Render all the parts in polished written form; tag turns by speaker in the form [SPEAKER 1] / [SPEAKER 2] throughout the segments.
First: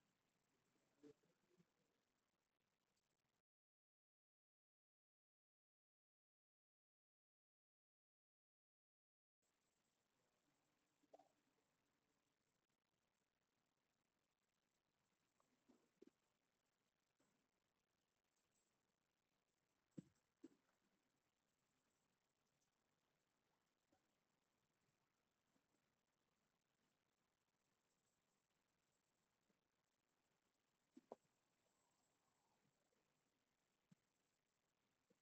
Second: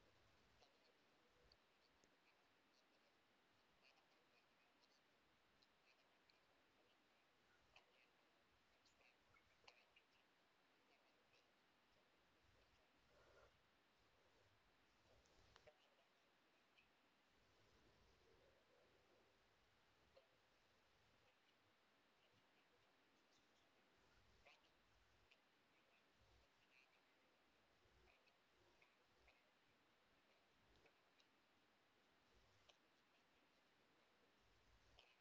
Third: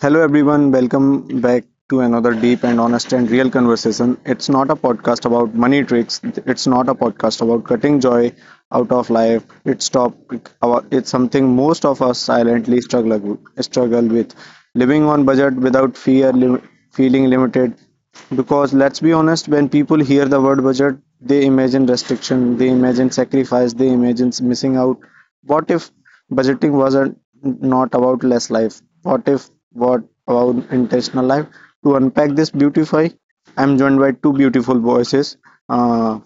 [SPEAKER 1] Hello, everyone. Welcome back to another deep and honest and real conversation. It's not a podcast about money tricks. It's not a podcast about cutting joy out of life. It's something most of us silently struggle with. Living on budget without fear, feeling limited, because let's be honest, when people hear the word budget, they imagine restriction, they imagine sacrifice, they imagine missing out. What if budgeting was not about less life? What if what about intentional life? To unpack this beautify, I'm joined by two beautiful voices. Uh,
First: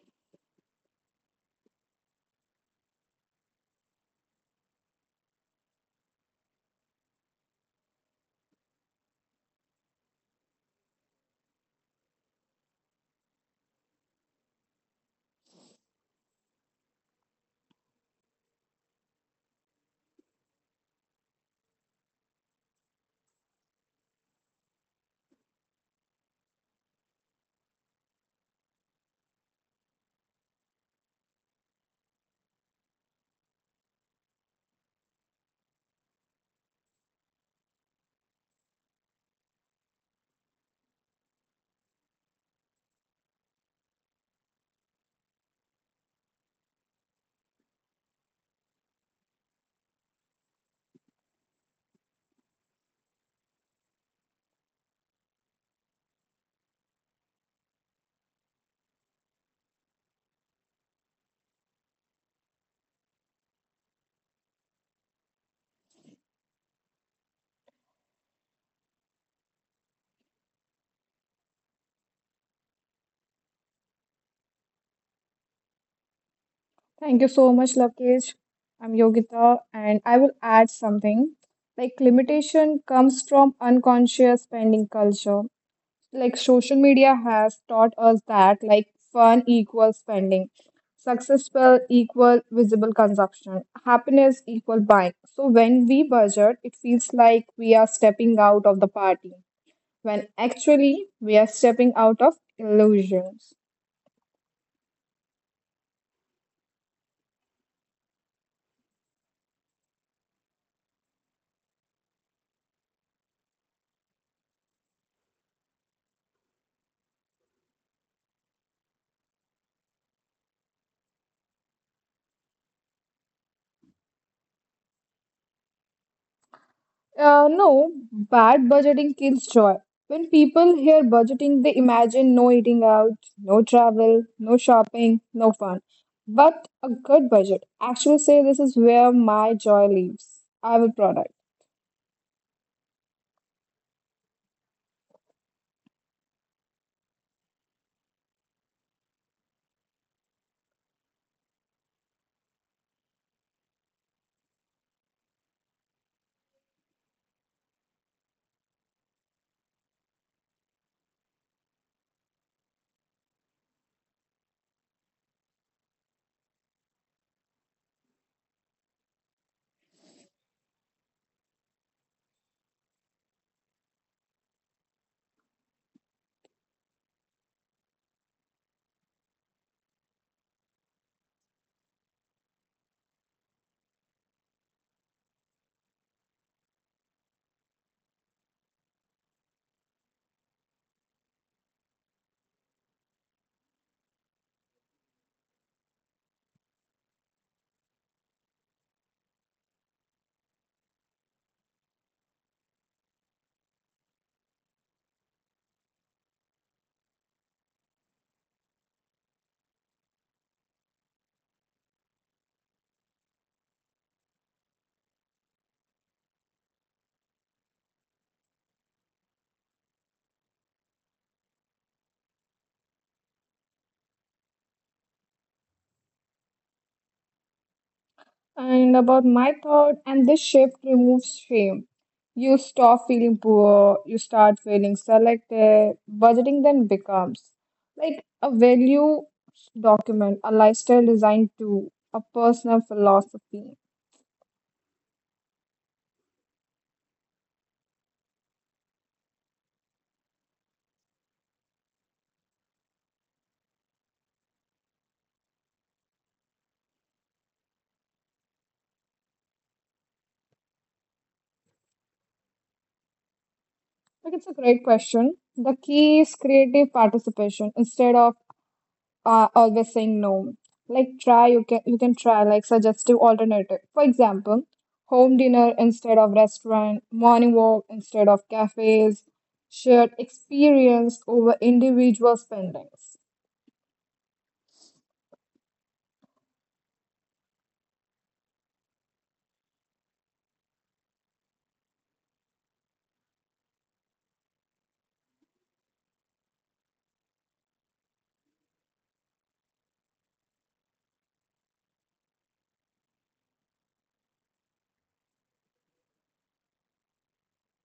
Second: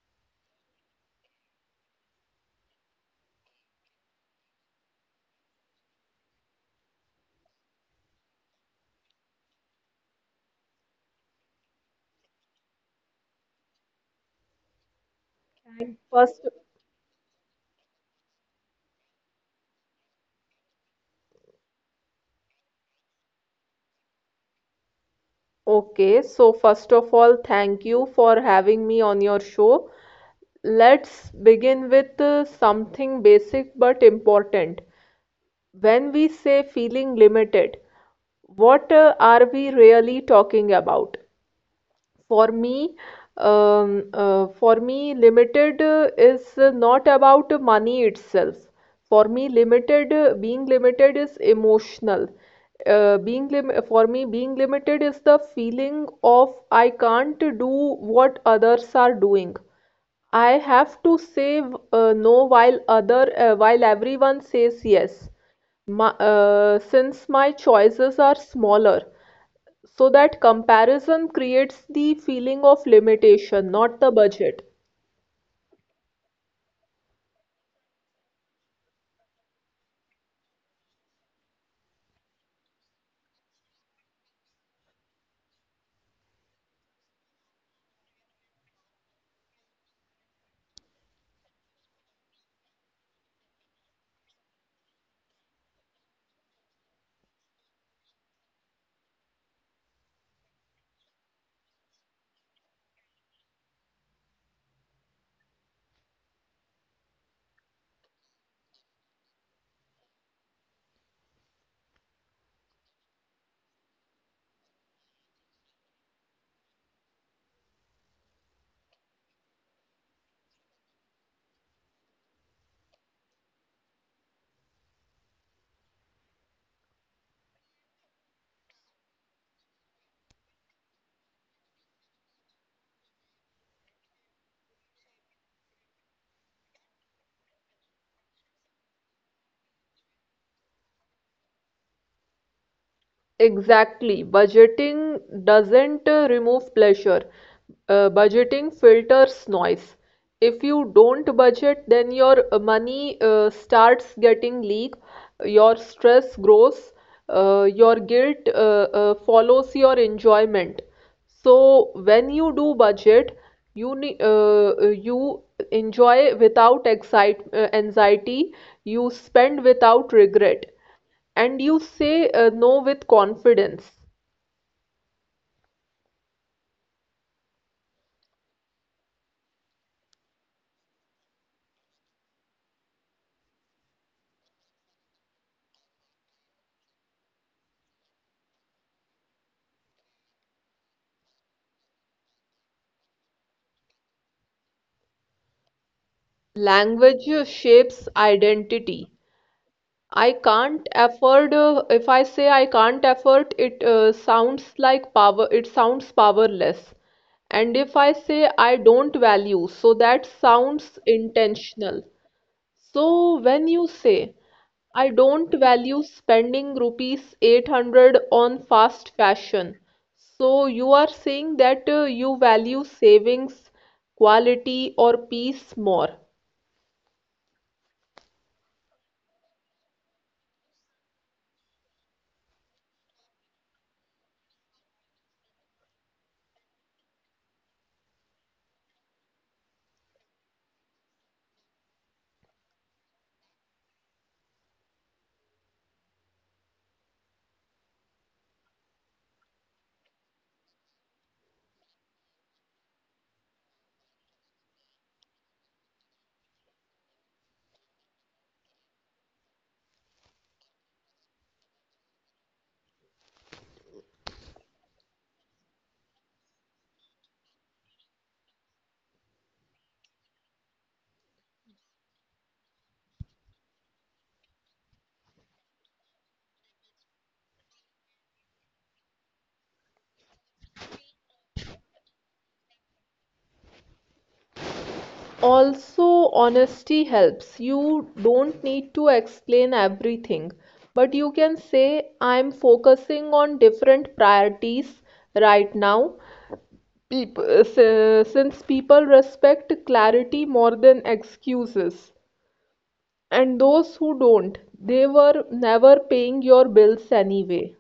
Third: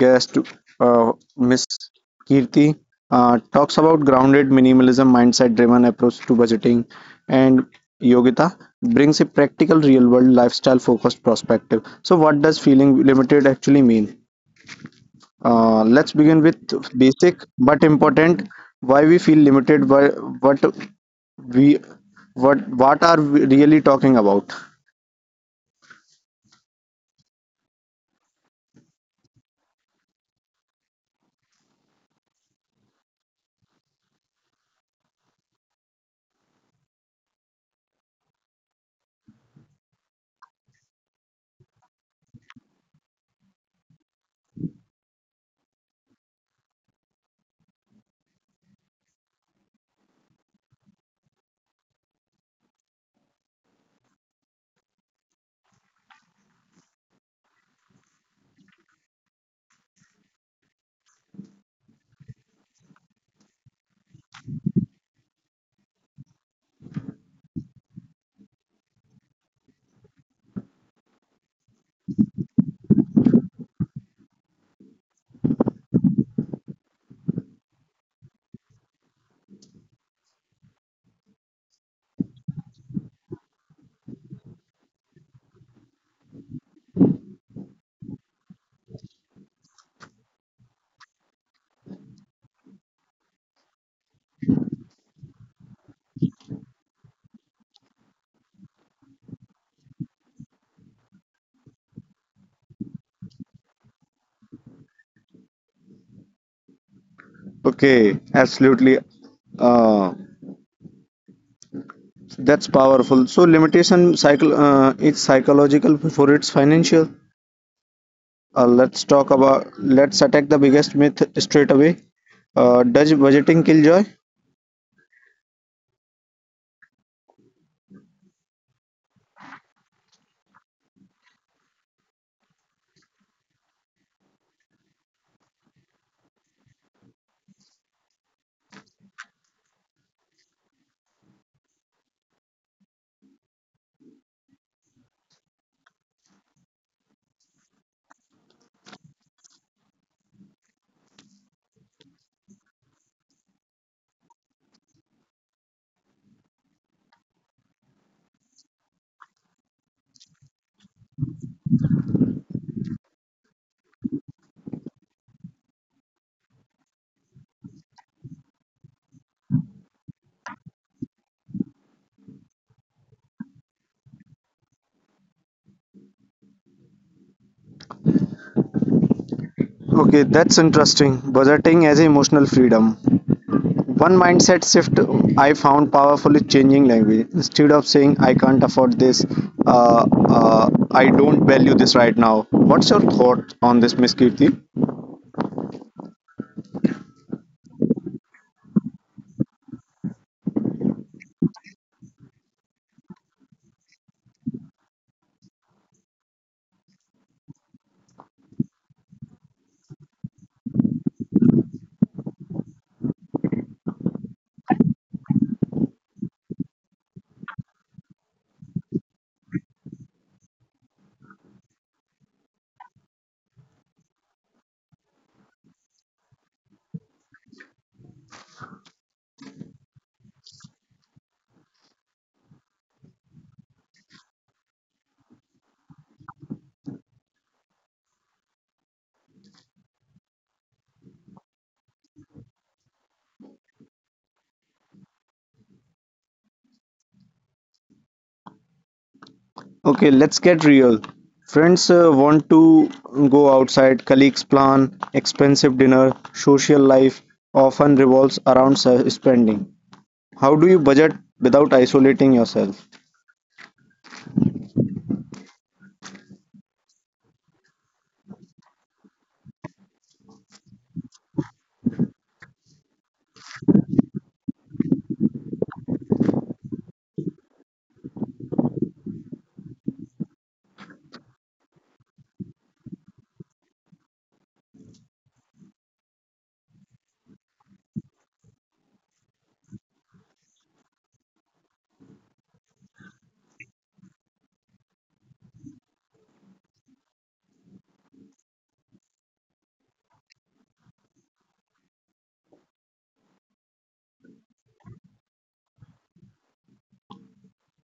[SPEAKER 1] guest uh, Ms. Kirti talks about grounded minimalism mindset driven approach to budgeting and Yogita brings a practical real world lifestyle focused perspective. So what does feeling limited actually mean? Let's begin with
[SPEAKER 2] First,
[SPEAKER 1] basic but important why we feel limited why, what we what are we really talking about.
[SPEAKER 2] okay, so first of all, thank you for having me on your show. Let's begin with something basic but important. When we say feeling limited, what are we really talking about? For me, for me, limited is not about money itself. For me, being limited is emotional. Being limited is the feeling of I can't do what others are doing. I have to say no while other while everyone says yes. Since my choices are smaller, so that comparison creates the feeling of limitation, not the budget.
[SPEAKER 3] Thank you so much, Lokesh. I'm Yogita, and I will add something. Like limitation comes from unconscious spending culture. Like social media has taught us that fun equals spending, successful equal visible consumption, happiness equal buying. So when we budget, it feels like we are stepping out of the party, when actually we are stepping out of illusions.
[SPEAKER 1] Okay, absolutely. uh That's powerful. So limitation cycle is psychological before it's financial. Let's talk about let's attack the biggest myth straight away. Does budgeting kill joy?
[SPEAKER 3] No, bad budgeting kills joy. When people hear budgeting, they imagine no eating out, no travel, no shopping, no fun. But a good budget actually say this is where my joy lives. I will product.
[SPEAKER 2] Exactly. Budgeting doesn't remove pleasure. Budgeting filters noise. If you don't budget, then your money starts getting leaked, your stress grows, your guilt follows your enjoyment. So when you do budget, you ne- uh, you enjoy without excite anxiety, you spend without regret. And you say no with confidence.
[SPEAKER 1] Okay, that's interesting. Budgeting as emotional freedom. One mindset shift I found powerful is changing language. Instead of saying I can't afford this, I don't value this right now. What's your thought on this, Miss Kirti?
[SPEAKER 2] Language shapes identity. I can't afford, if I say I can't afford, it sounds like power, it sounds powerless. And if I say I don't value, so that sounds intentional. So when you say, I don't value spending rupees 800 on fast fashion, so you are saying that you value savings, quality, or peace more.
[SPEAKER 3] And about my thought, and this shift removes shame. You stop feeling poor, you start feeling selected. Budgeting then becomes like a value document, a lifestyle design tool, a personal philosophy.
[SPEAKER 1] Okay, let's get real. Friends want to go outside, colleagues plan expensive dinner, social life often revolves around spending. How do you budget without isolating yourself?
[SPEAKER 3] Like it's a great question. The key is creative participation instead of always saying no. Like try you can try like suggestive alternative. For example, home dinner instead of restaurant, morning walk instead of cafes, shared experience over individual spendings.
[SPEAKER 2] Also, honesty helps. You don't need to explain everything, but you can say, I'm focusing on different priorities right now. People, since people respect clarity more than excuses. And those who don't, they were never paying your bills anyway.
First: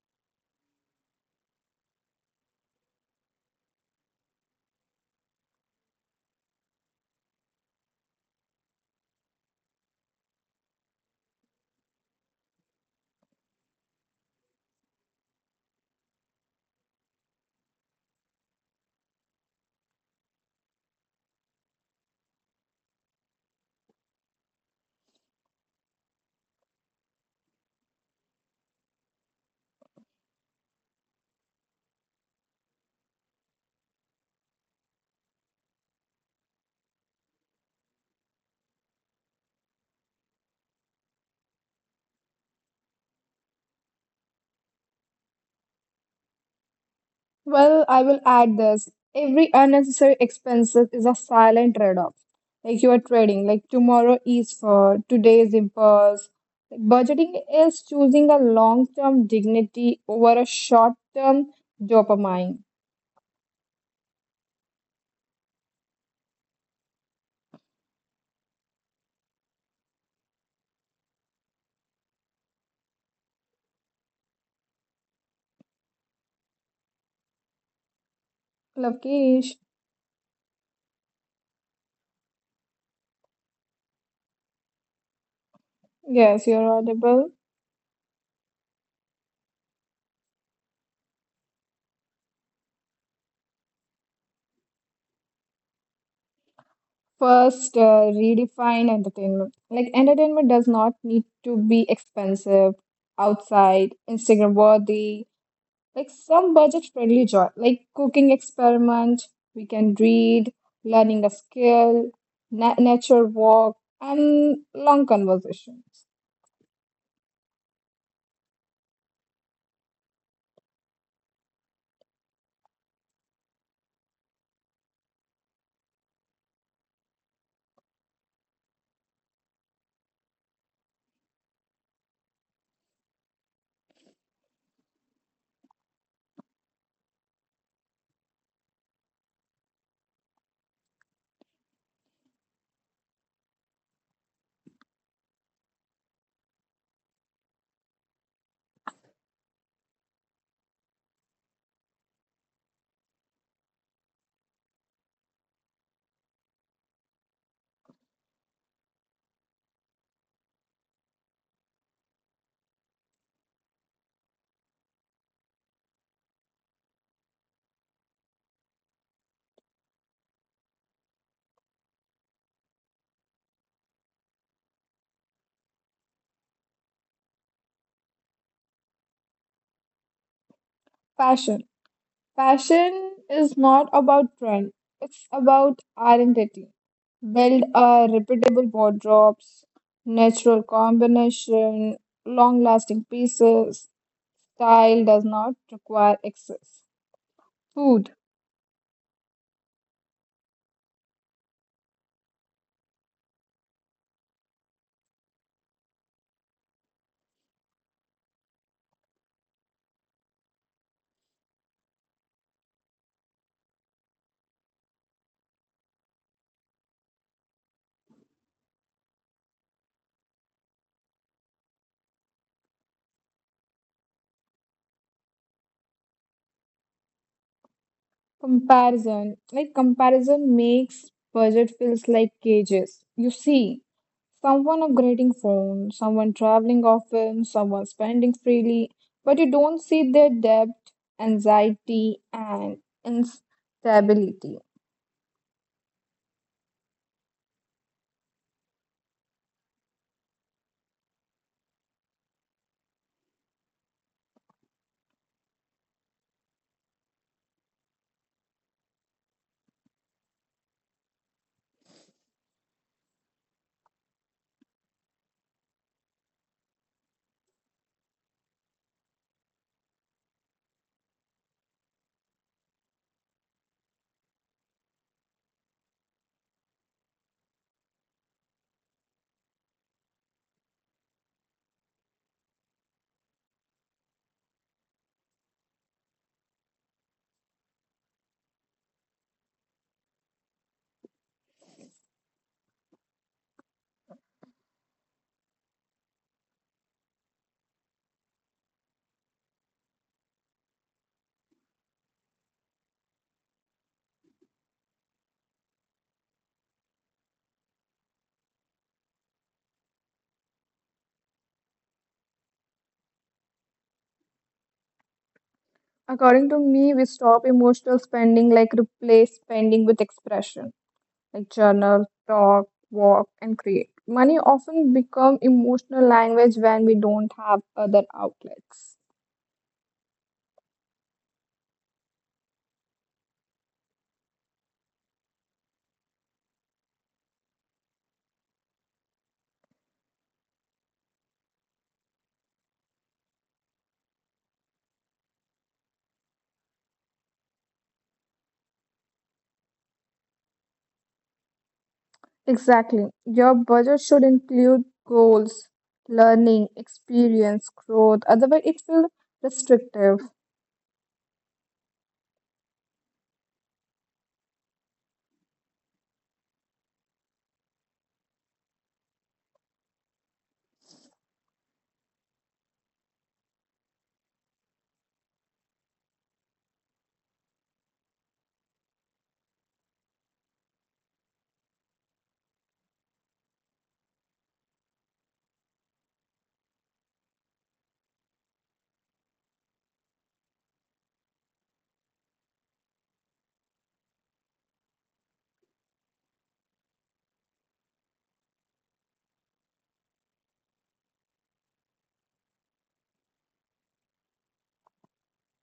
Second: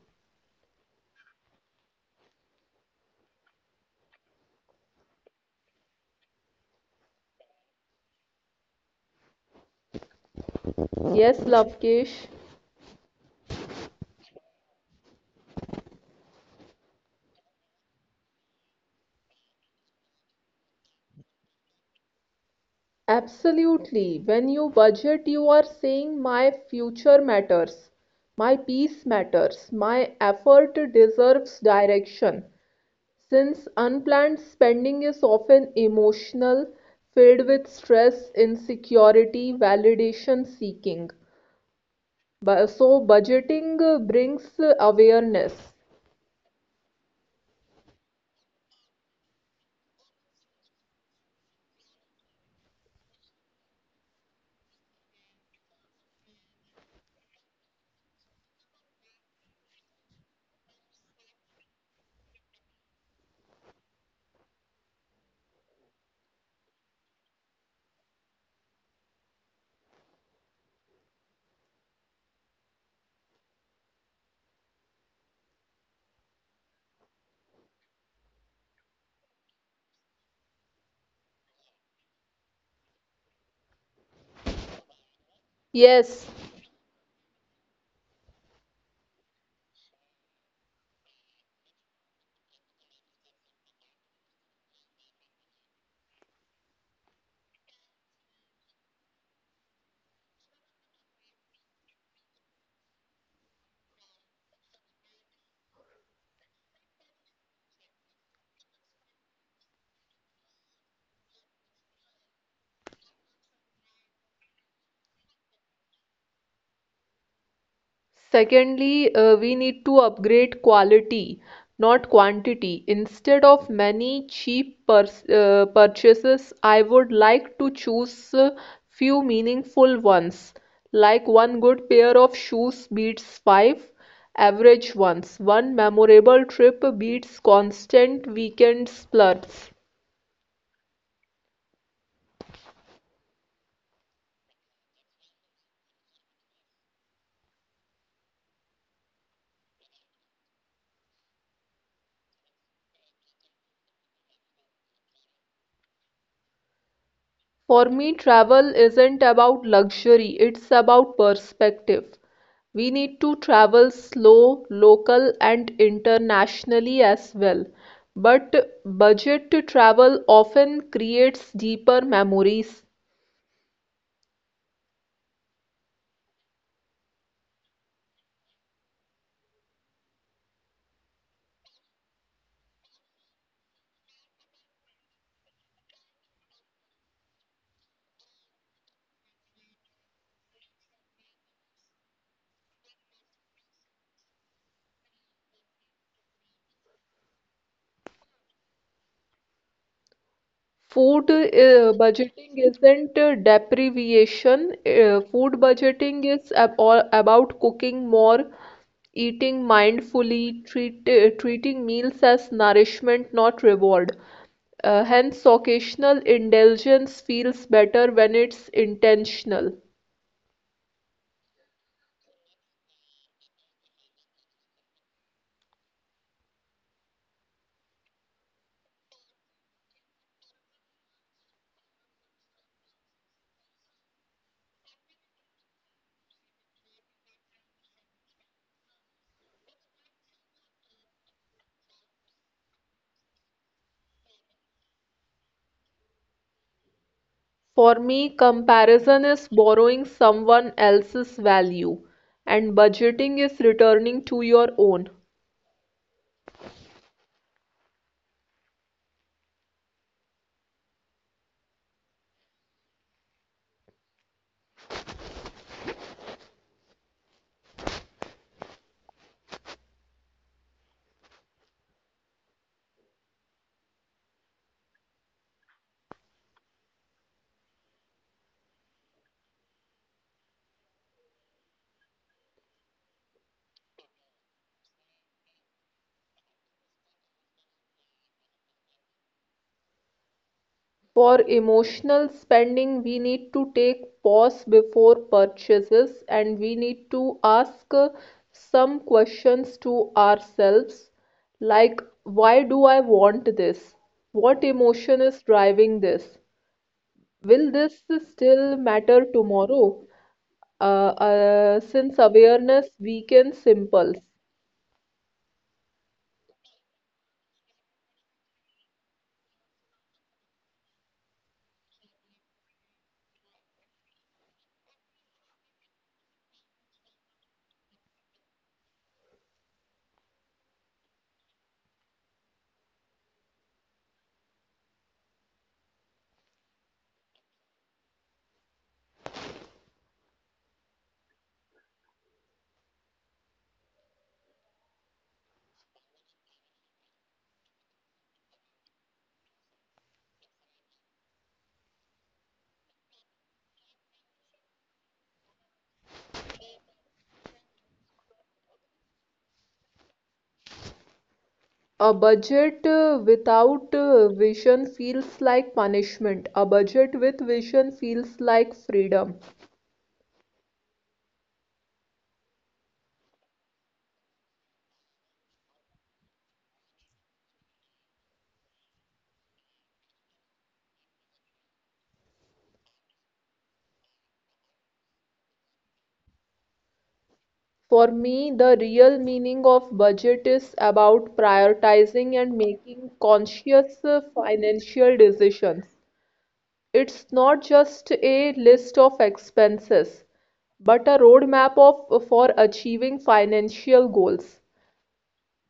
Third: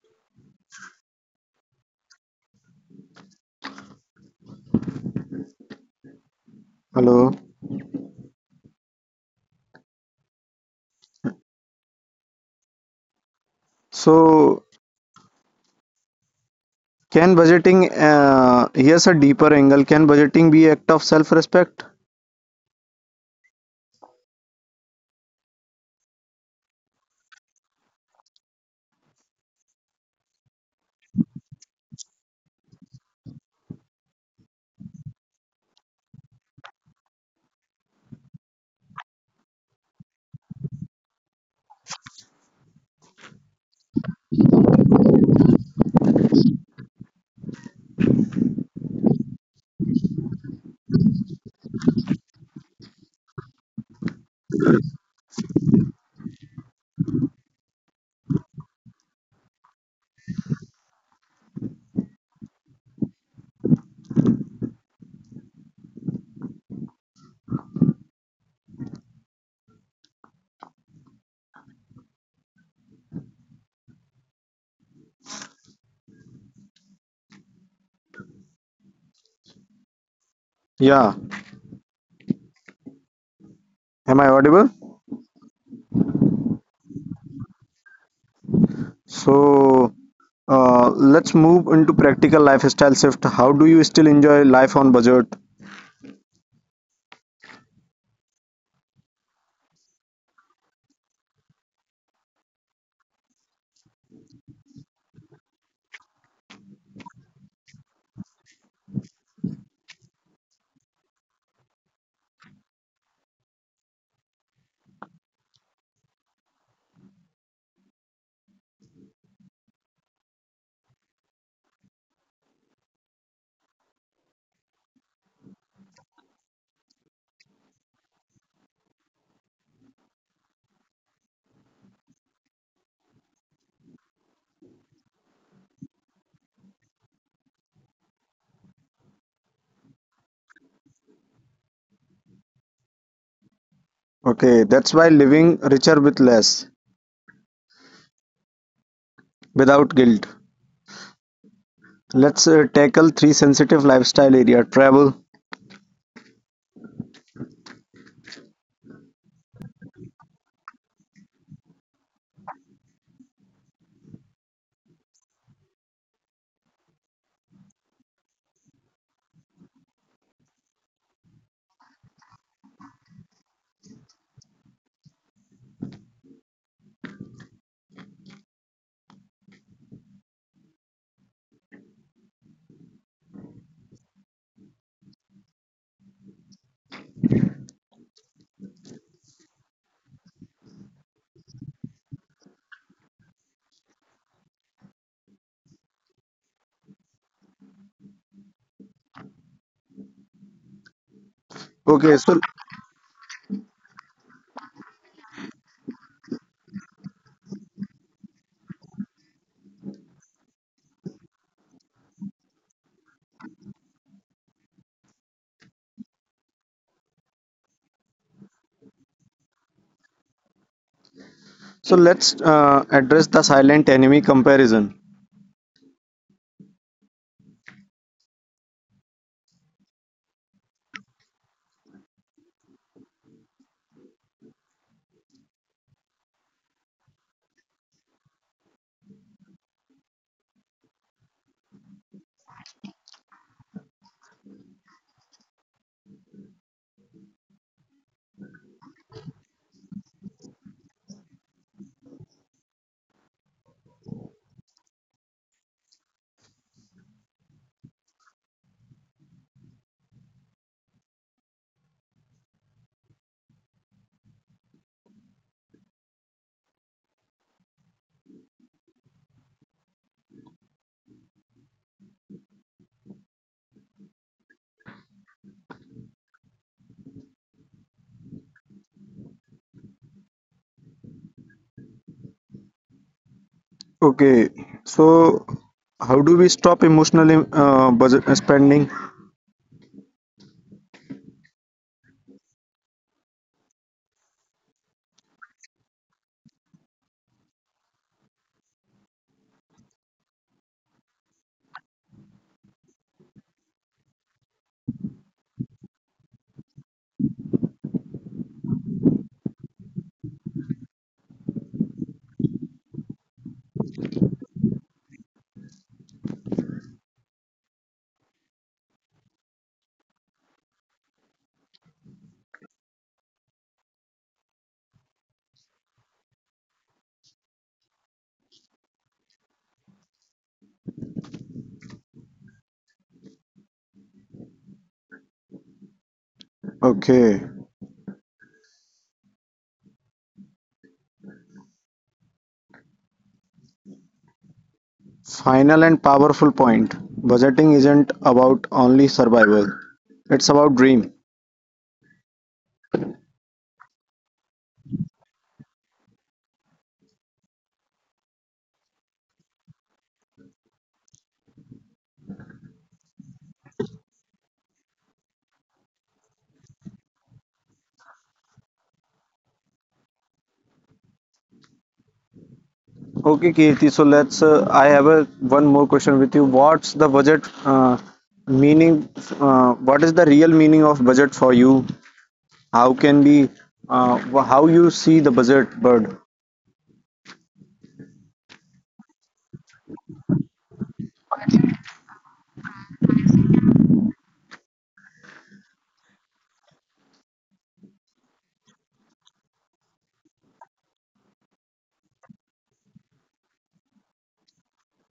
[SPEAKER 1] Hello.
[SPEAKER 2] Yes, Lavkesh.
[SPEAKER 1] So, can budgeting, here's a deeper angle, can budgeting be act of self-respect?
[SPEAKER 2] Absolutely. When you budget, you are saying my future matters, my peace matters, my effort deserves direction. Since unplanned spending is often emotional, filled with stress, insecurity, validation seeking. So, budgeting brings awareness.
[SPEAKER 3] Well, I will add this. Every unnecessary expenses is a silent trade-off. Like you are trading, like tomorrow is for today's impulse. Like budgeting is choosing a long-term dignity over a short-term dopamine. Lavkesh,
[SPEAKER 1] Yeah. Am I audible?
[SPEAKER 2] Yes.
[SPEAKER 3] yes, you're audible.
[SPEAKER 1] So, let's move into practical lifestyle shift. How do you still enjoy life on budget?
[SPEAKER 3] First, redefine entertainment. Like entertainment does not need to be expensive, outside, Instagram worthy. Like some budget-friendly joy, like cooking experiment, we can read, learning a skill, na nature walk, and long conversations.
[SPEAKER 2] Secondly, we need to upgrade quality, not quantity. Instead of many cheap purchases, I would like to choose few meaningful ones. Like one good pair of shoes beats five average ones. One memorable trip beats constant weekend splurges.
[SPEAKER 1] Okay, that's why living richer with less, without guilt. Let's tackle three sensitive lifestyle area travel.
[SPEAKER 2] For me, travel isn't about luxury, it's about perspective. We need to travel slow, local, and internationally as well. But budget travel often creates deeper memories.
[SPEAKER 3] Passion. Passion is not about trend, it's about identity. Build a repeatable wardrobes, natural combination, long-lasting pieces. Style does not require excess. Food.
[SPEAKER 2] Food
[SPEAKER 1] Okay, so
[SPEAKER 2] budgeting isn't deprivation. Food budgeting is ab all about cooking more, eating mindfully, treating meals as nourishment, not reward. Hence, occasional indulgence feels better when it's intentional.
[SPEAKER 1] so let's address the silent enemy comparison.
[SPEAKER 3] Comparison. Like comparison makes budget feels like cages. You see, someone upgrading phone, someone traveling often, someone spending freely, but you don't see their debt, anxiety, and instability.
[SPEAKER 2] For me, comparison is borrowing someone else's value, and budgeting is returning to your own.
[SPEAKER 1] Okay, so how do we stop emotional budget spending?
[SPEAKER 2] For emotional spending, we need to take pause before purchases and we need to ask some questions to ourselves like, why do I want this? What emotion is driving this? Will this still matter tomorrow? Since awareness weakens impulse.
[SPEAKER 3] According to me, we stop emotional spending like replace spending with expression, like journal, talk, walk, and create. Money often become emotional language when we don't have other outlets.
[SPEAKER 1] Okay, final and powerful point. Budgeting isn't about only survival; it's about dream.
[SPEAKER 3] Exactly. Your budget should include goals, learning, experience, growth. Otherwise, it feels restrictive.
[SPEAKER 2] A budget without vision feels like punishment. A budget with vision feels like freedom.
[SPEAKER 1] Okay, Kirti. So let's. I have a one more question with you. What's the budget meaning? What is the real meaning of budget for you? How can be? How you see the budget bird?
[SPEAKER 2] For me, the real meaning of budget is about prioritizing and making conscious financial decisions. It's not just a list of expenses, but a roadmap of for achieving financial goals.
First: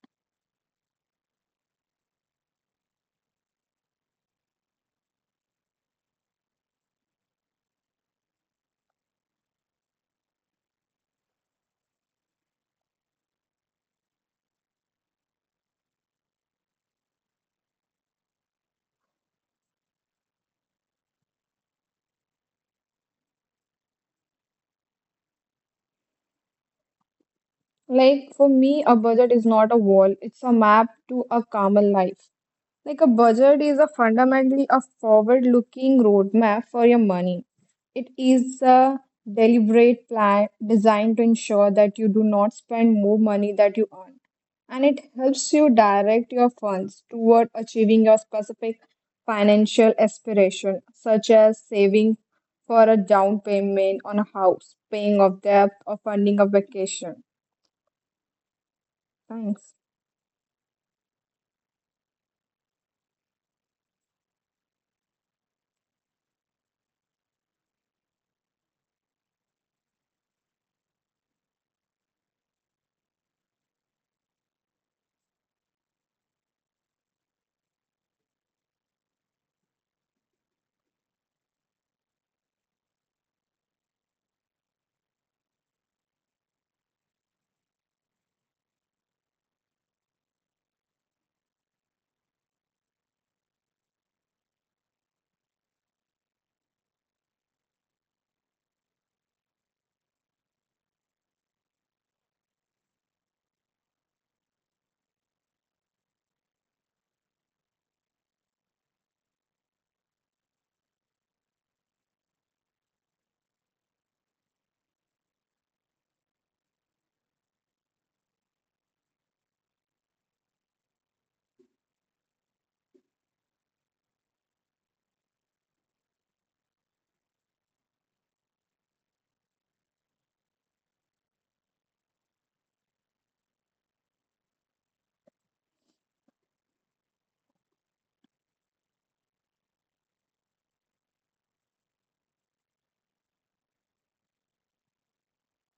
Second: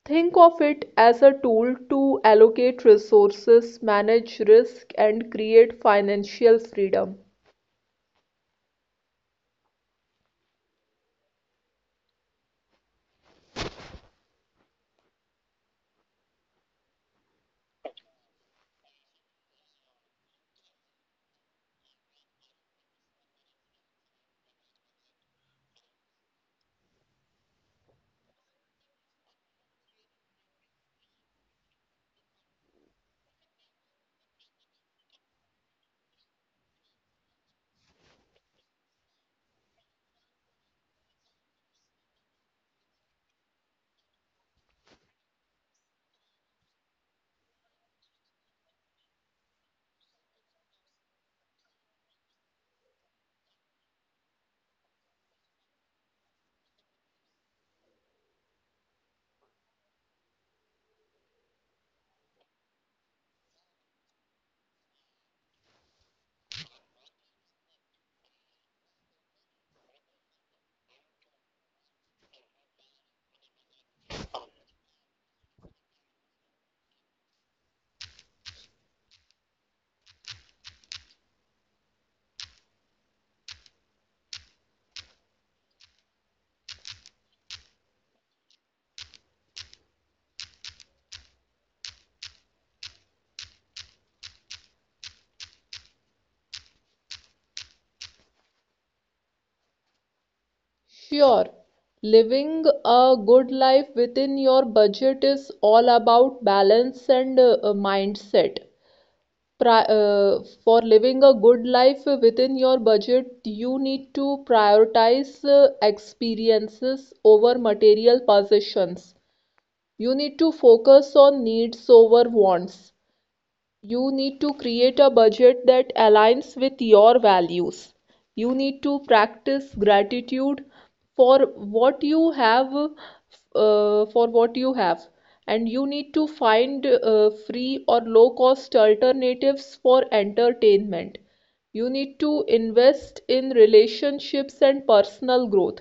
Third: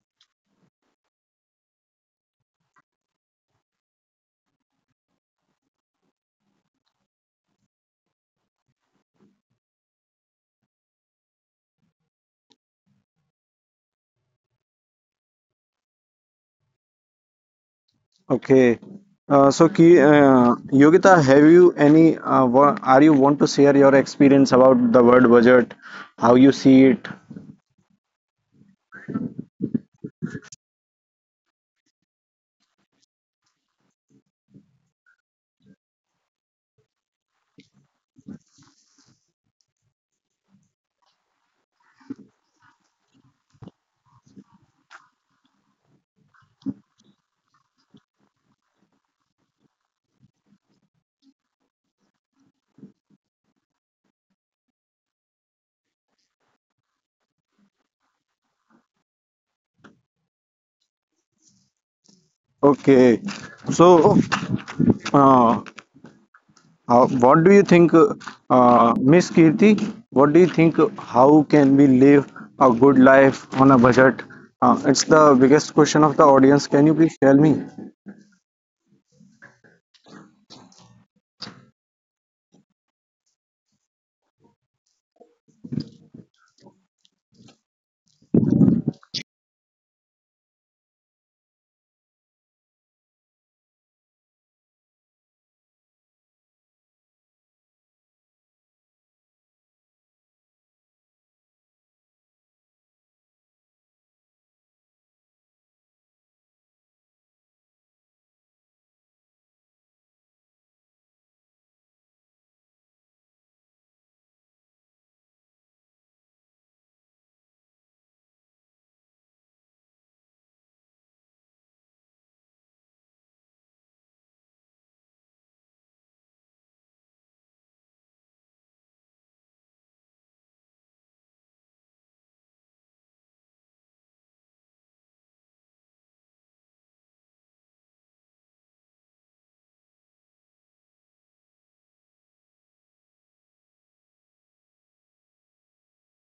[SPEAKER 2] Think of it as a tool to allocate resources, manage risk, and create financial freedom.
[SPEAKER 1] Okay. So, Yogita, have you any? Are you want to share your experience about the word budget? How you see it?
[SPEAKER 3] Like for me, a budget is not a wall, it's a map to a calmer life. Like a budget is a fundamentally a forward-looking roadmap for your money. It is a deliberate plan designed to ensure that you do not spend more money that you earn, and it helps you direct your funds toward achieving your specific financial aspiration, such as saving for a down payment on a house, paying off debt, or funding a vacation. Thanks.
[SPEAKER 1] Okay. So, uh, what do you think, Miss Kirti? What do you think? How can we live a good life on a budget? It's the biggest question of the audience. Can you please tell me?
[SPEAKER 2] Sure, living a good life within your budget is all about balance and mindset. Pri- uh, for living a good life within your budget, you need to prioritize experiences over material possessions. You need to focus on needs over wants. You need to create a budget that aligns with your values. You need to practice gratitude for what you have, for what you have. And you need to find free or low-cost alternatives for entertainment. You need to invest in relationships and personal growth.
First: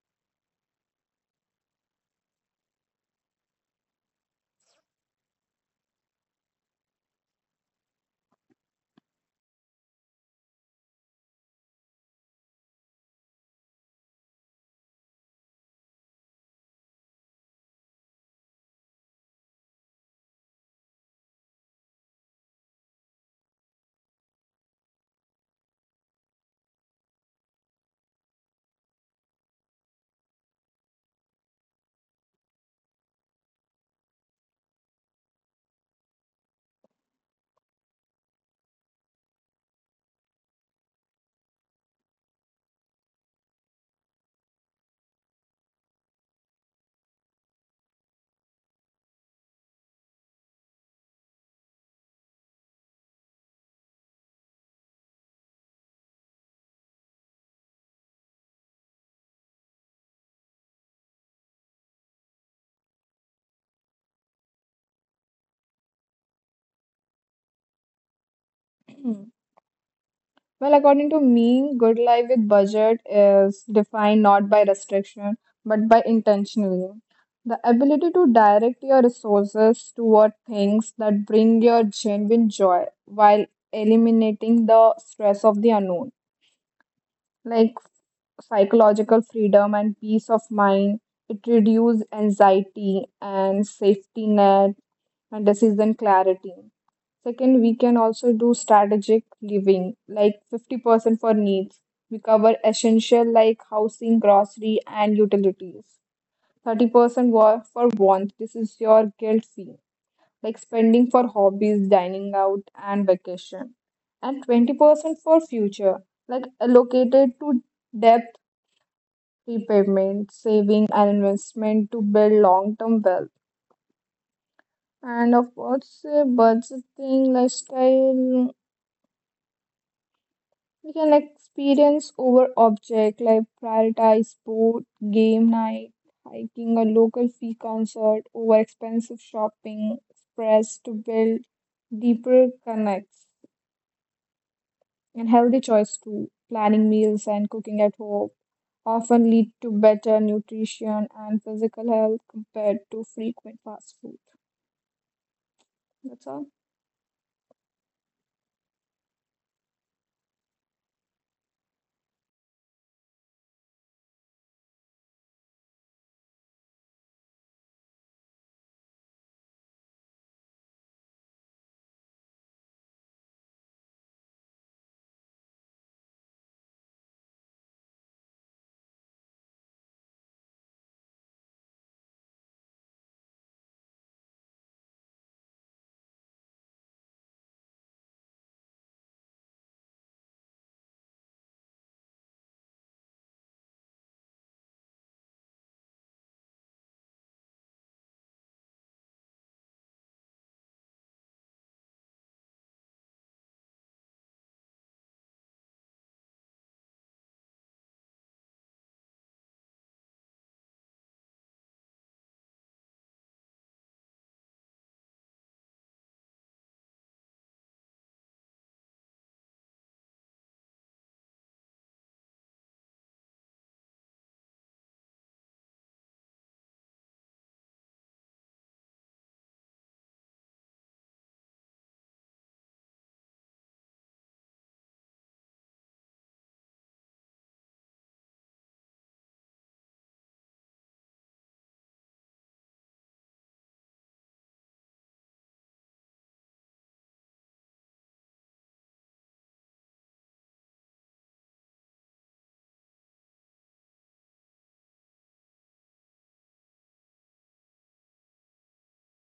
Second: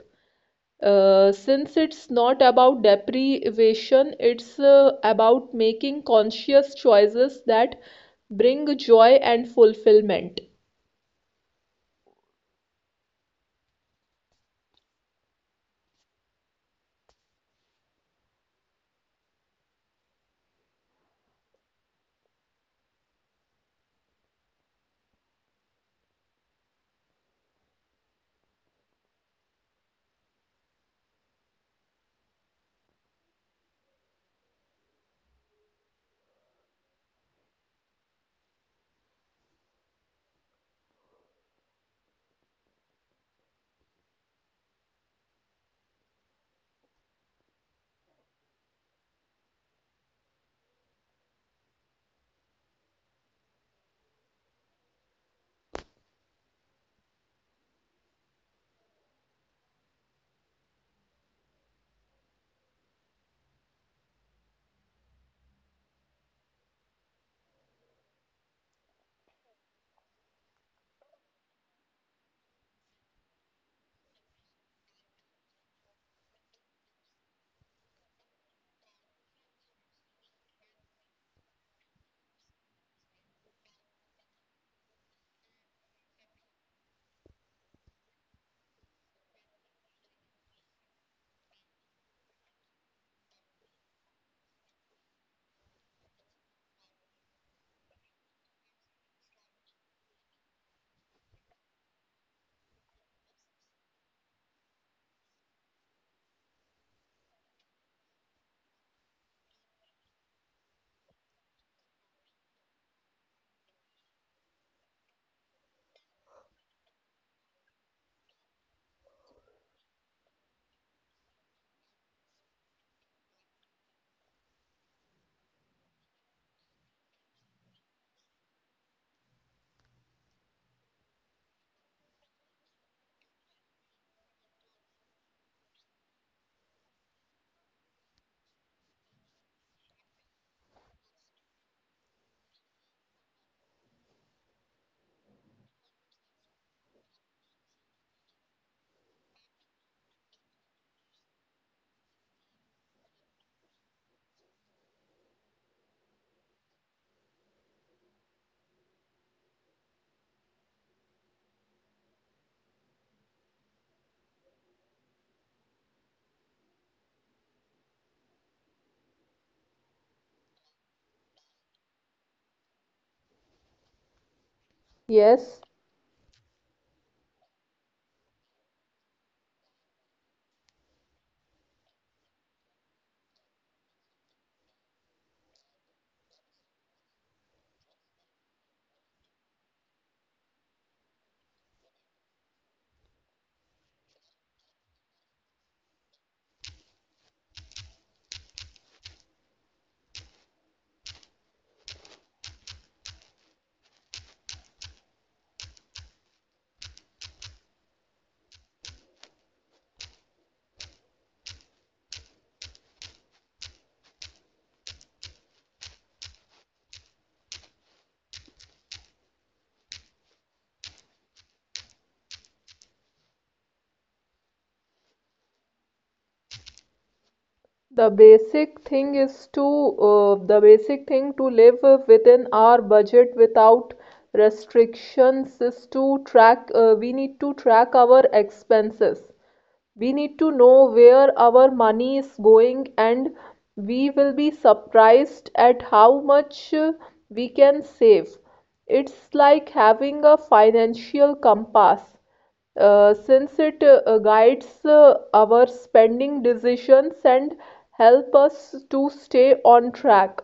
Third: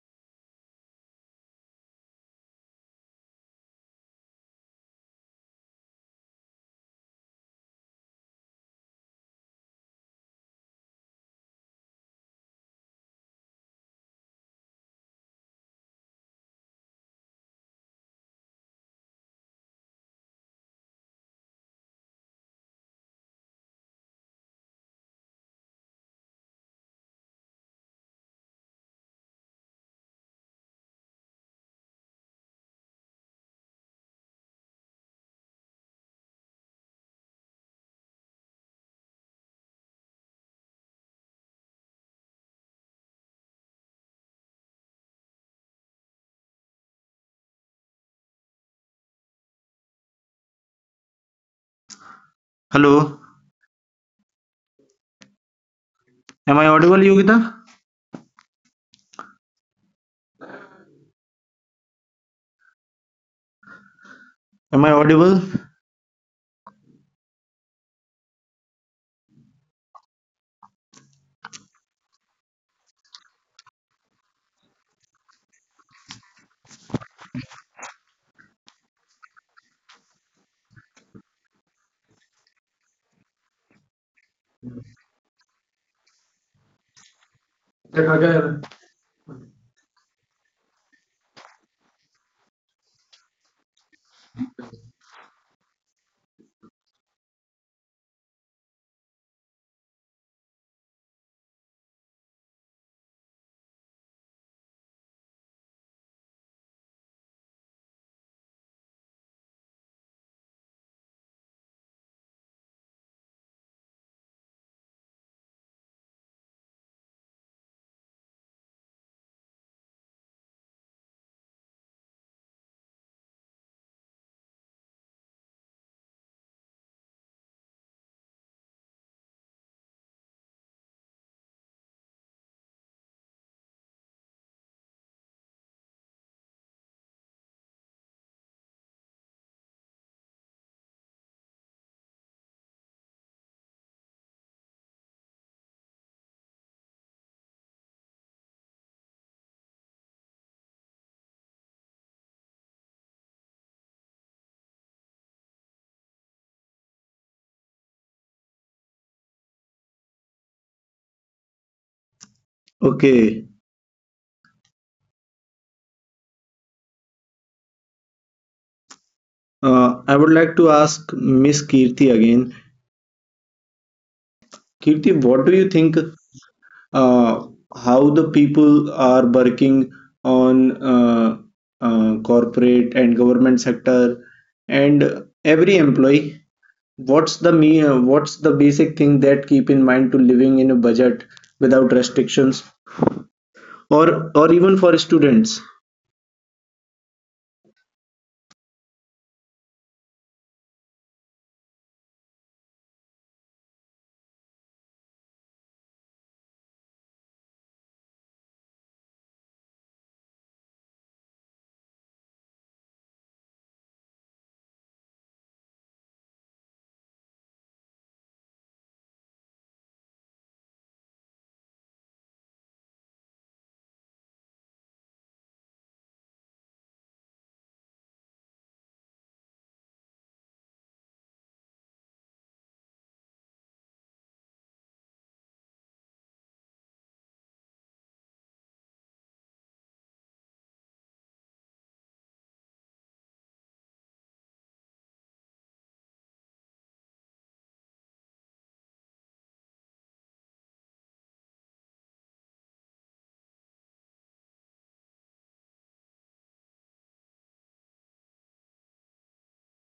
[SPEAKER 2] Since it's not about deprivation, it's about making conscious choices that bring joy and fulfillment.
[SPEAKER 1] Hello, am I audible, Yogita? Am I audible?
[SPEAKER 3] Well, according to me, good life with budget is defined not by restriction but by intentionally. The ability to direct your resources toward things that bring your genuine joy while eliminating the stress of the unknown, like psychological freedom and peace of mind. It reduces anxiety and safety net and decision clarity. Second, we can also do strategic living, like 50% for needs. We cover essential like housing, grocery, and utilities. 30% for wants. This is your guilt fee, like spending for hobbies, dining out, and vacation. And 20% for future, like allocated to debt repayment, saving, and investment to build long-term wealth. And of course, budgeting, lifestyle. We can like experience over object, like prioritize sport, game night, hiking, a local free concert over expensive shopping, express to build deeper connects and healthy choice too. Planning meals and cooking at home often lead to better nutrition and physical health compared to frequent fast food. That's all.
[SPEAKER 1] Okay, I would like to ask Miss Kirti again. Kirti, what
[SPEAKER 2] Yes,
[SPEAKER 1] do you think? uh, how the people are working on corporate and government sector and every employee what's the basic thing that keep in mind to living in a budget without restrictions or even for students.
[SPEAKER 2] the basic thing is to the basic thing to live within our budget without restrictions is to track we need to track our expenses. We need to know where our money is going, and we will be surprised at how much we can save. It's like having a financial compass, since it guides our spending decisions and help us to stay on track.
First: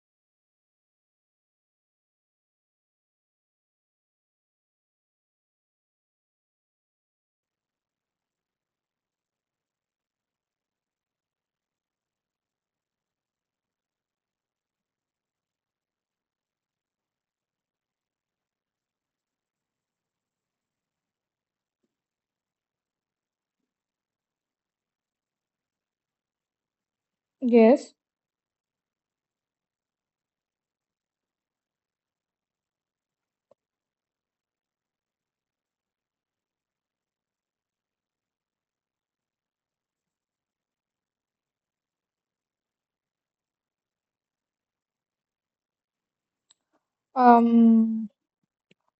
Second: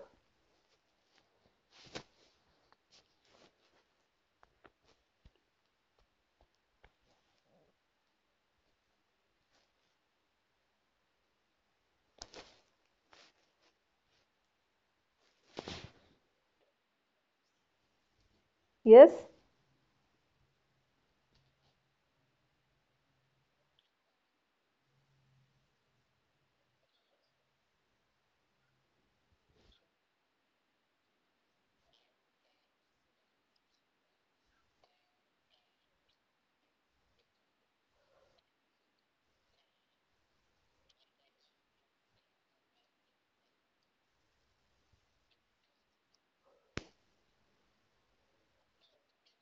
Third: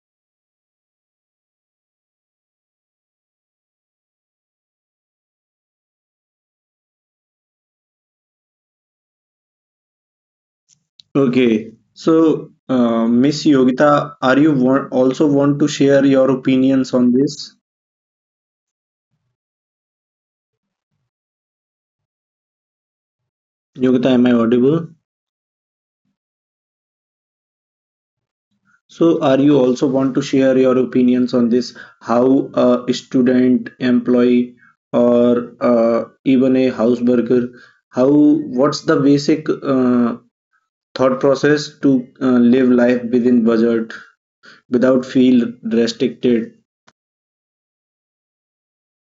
[SPEAKER 1] Okay, so Miss Yogita, are you want, also want to share your opinions on this?
[SPEAKER 2] Yes,
[SPEAKER 1] Yogita, am I audible?
[SPEAKER 3] Yes.
[SPEAKER 1] So are you also want to share your opinions on this, how a student, employee, or even a house burger, how what's the basic thought process to live life within budget without feel restricted?
[SPEAKER 3] Um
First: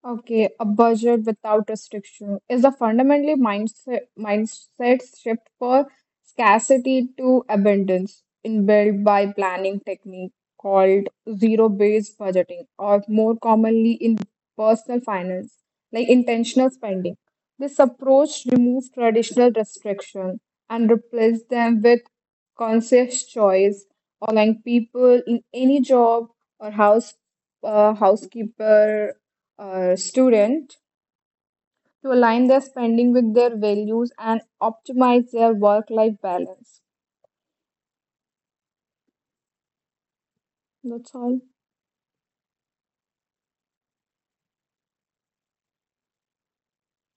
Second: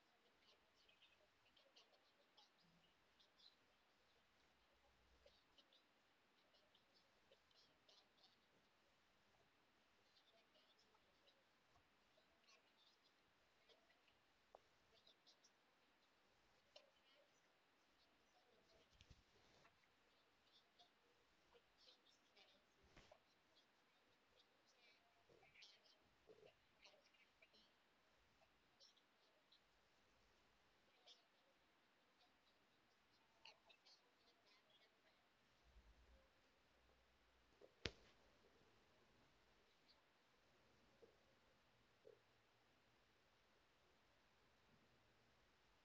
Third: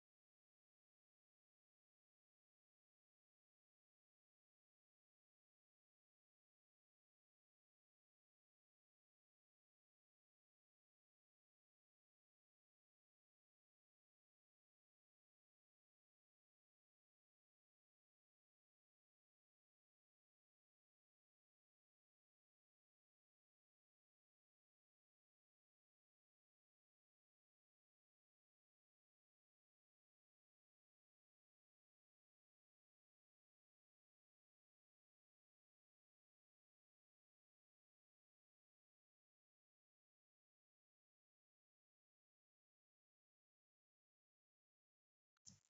[SPEAKER 3] Okay, a budget without restriction is a fundamentally mindset shift for scarcity to abundance inbuilt by planning technique called zero-based budgeting or more commonly in personal finance like intentional spending. This approach removes traditional restriction and replaces them with conscious choice, allowing people in any job or house, housekeeper, student, to align their spending with their values and optimize their work life balance. That's all.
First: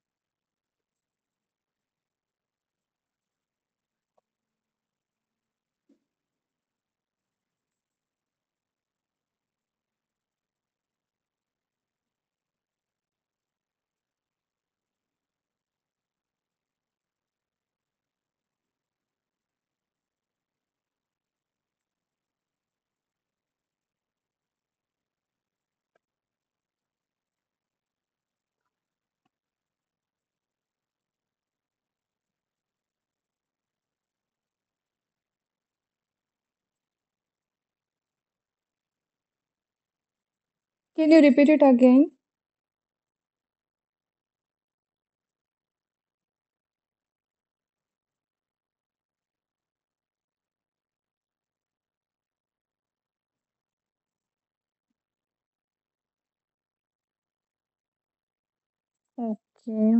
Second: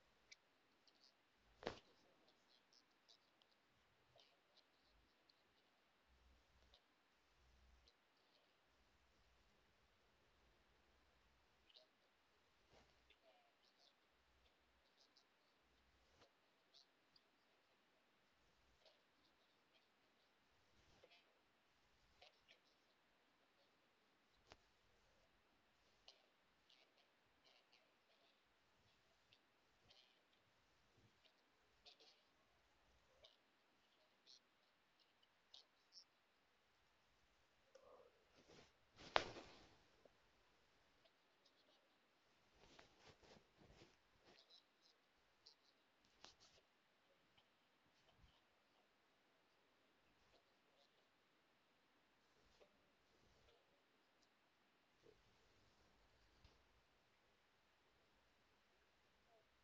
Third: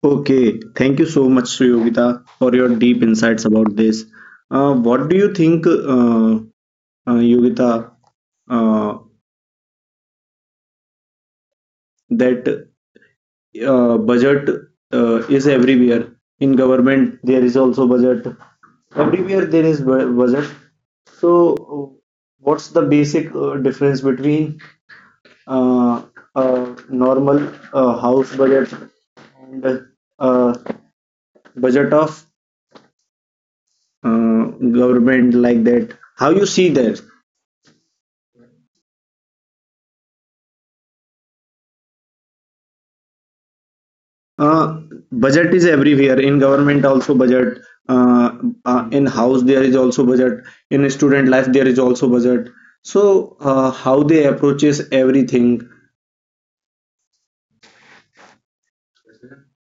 [SPEAKER 1] Okay, thank you so much, Yogita, for your deep insights about this. What do you think, Yogita, uh, that budget is everywhere in government there is also budget everywhere there is budget, so uh, what's the basic difference between uh, a normal house budget and uh, budget of uh, government, like that how you see that.
[SPEAKER 3] Can you repeat it again?
[SPEAKER 1] Uh, budget is everywhere. In government also budget. Uh, in house there is also budget. In student life there is also budget. So how they approaches everything.
[SPEAKER 3] Okay.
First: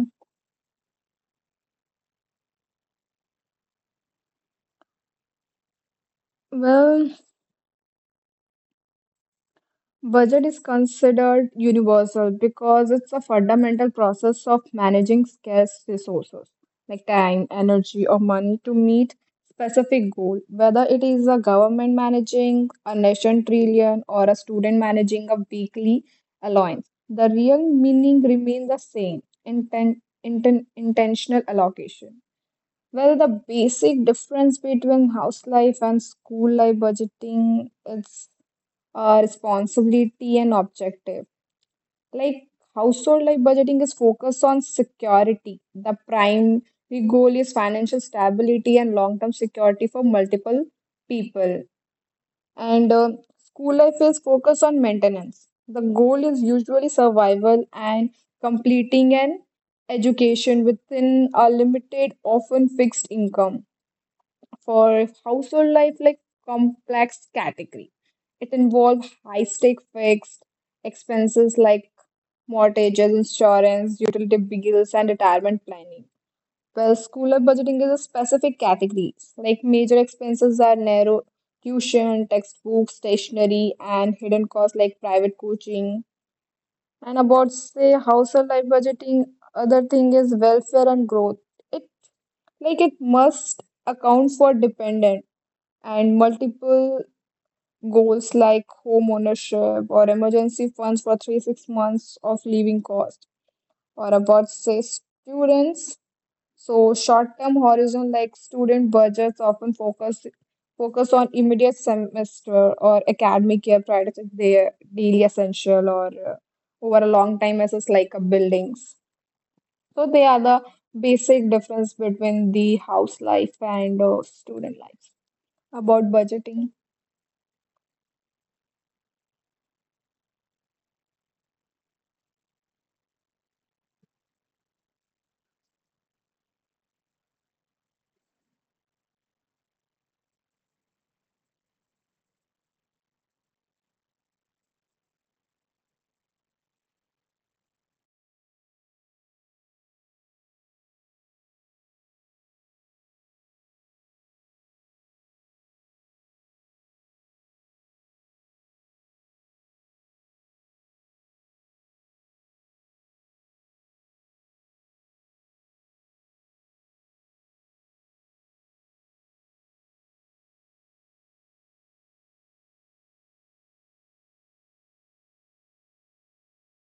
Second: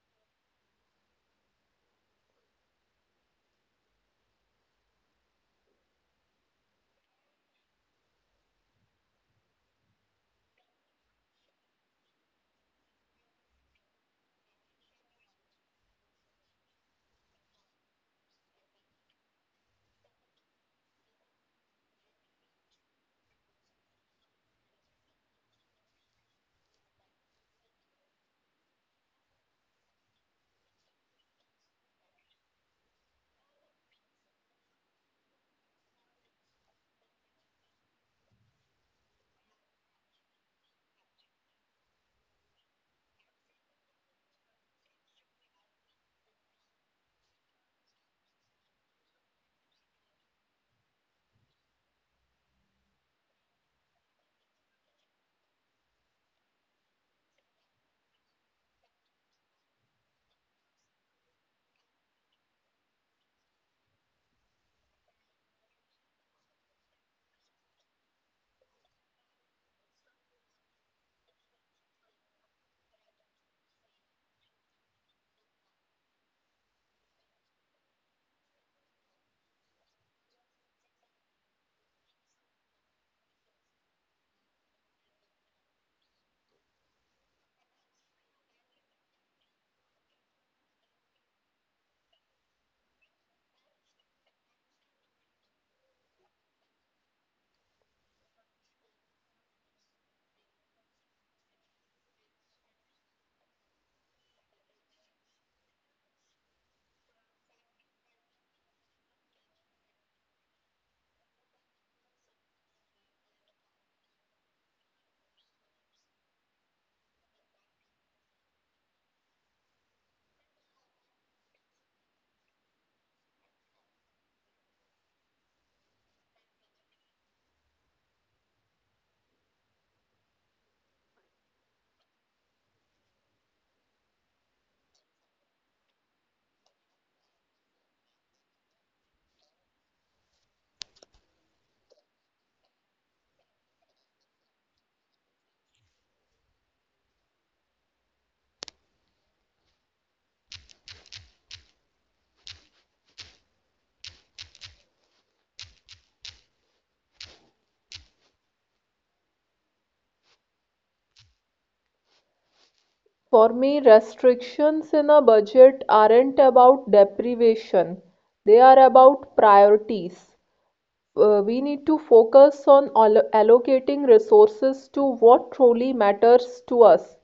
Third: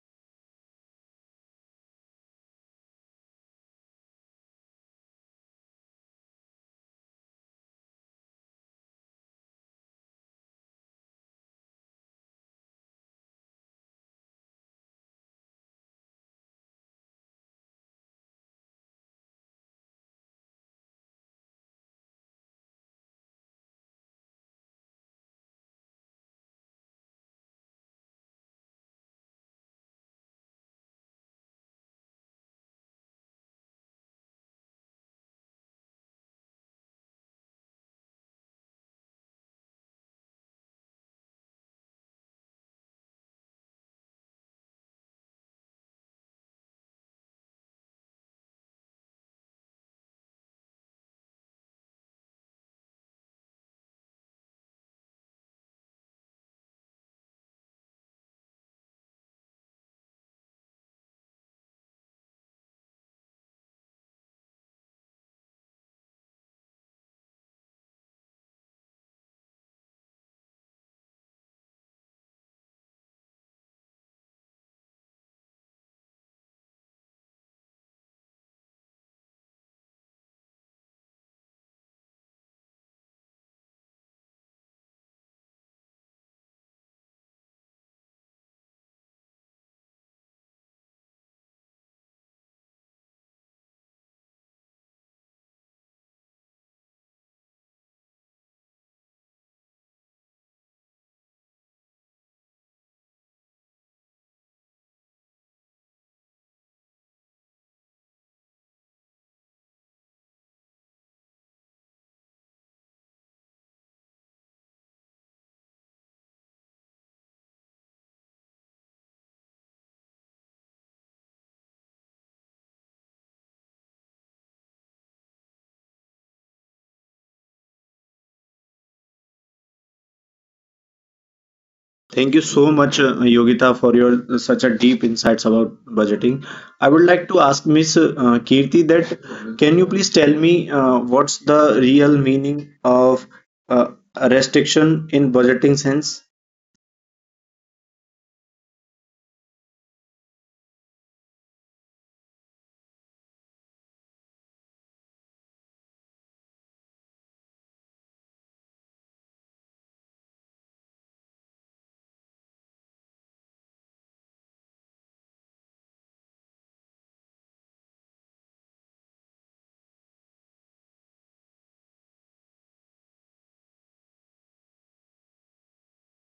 [SPEAKER 3] Well, budget is considered universal because it's a fundamental process of managing scarce resources like time, energy, or money to meet specific goal. Whether it is a government managing a nation trillion or a student managing a weekly allowance, the real meaning remains the same: intentional allocation. Well, the basic difference between house life and school life budgeting is responsibility and objective. Like household life budgeting is focused on security. The prime goal is financial stability and long term security for multiple people. And school life is focused on maintenance. The goal is usually survival and completing an education within a limited, often fixed income. For household life, like complex category, it involved high stake fixed expenses like mortgages, insurance, utility bills, and retirement planning. Well, schooler budgeting is a specific category. Like major expenses are narrow tuition, textbooks, stationery, and hidden costs like private coaching. And about say household life budgeting, other thing is welfare and growth. It like it must account for dependent and multiple goals like home ownership or emergency funds for three six months of living cost, or about say students, so short term horizon like student budgets often focus on immediate semester or academic year priorities, their daily essential, or over a long time as like a buildings. So they are the basic difference between the house life and student life about budgeting.
[SPEAKER 1] Thank you so much, Yogita, for your such a deep insights about budgeting. I would like to ask Miss Kirti that can you please tell me what's the real meaning of uh, a restriction in budgeting sense?
[SPEAKER 2] for me, restrictions in a budget aren't about deprivation. They are about priorities. We need to focus on allocating resources to what truly matters to us,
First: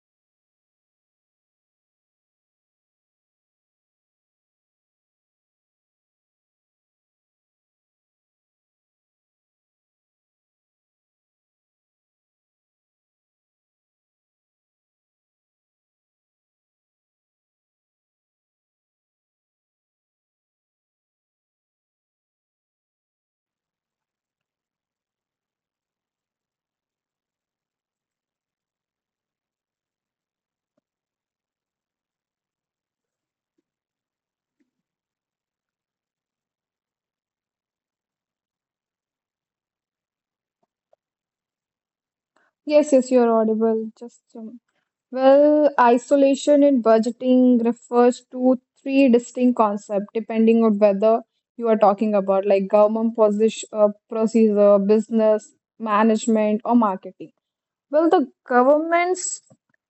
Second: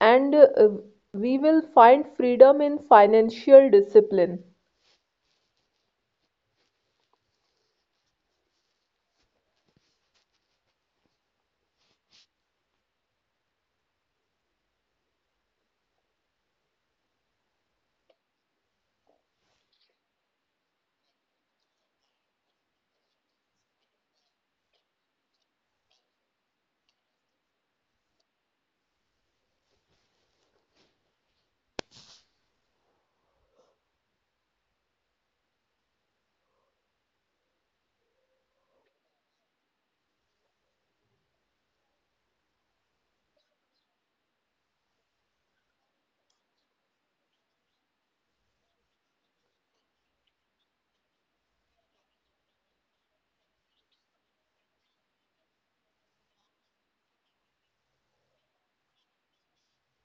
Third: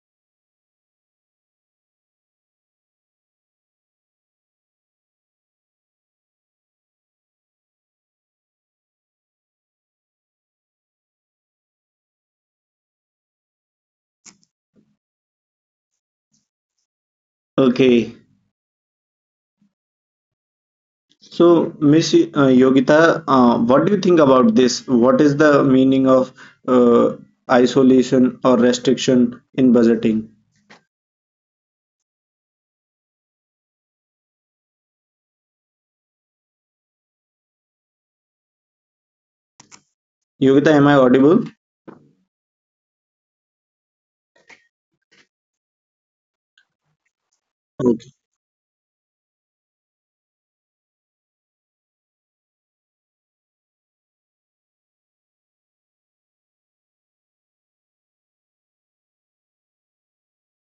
[SPEAKER 2] and we will find freedom in financial discipline.
[SPEAKER 1] Okay. So, Miss Yogita, what do you think about this? What is the meaning of uh, isolation or restriction in budgeting? Yogita, am I audible?
[SPEAKER 3] Yes, yes, you're audible. Just well, isolation in
[SPEAKER 1] Okay.
[SPEAKER 3] budgeting refers to three distinct concepts depending on whether you are talking about like government position, procedure, business management, or marketing. Well, the government's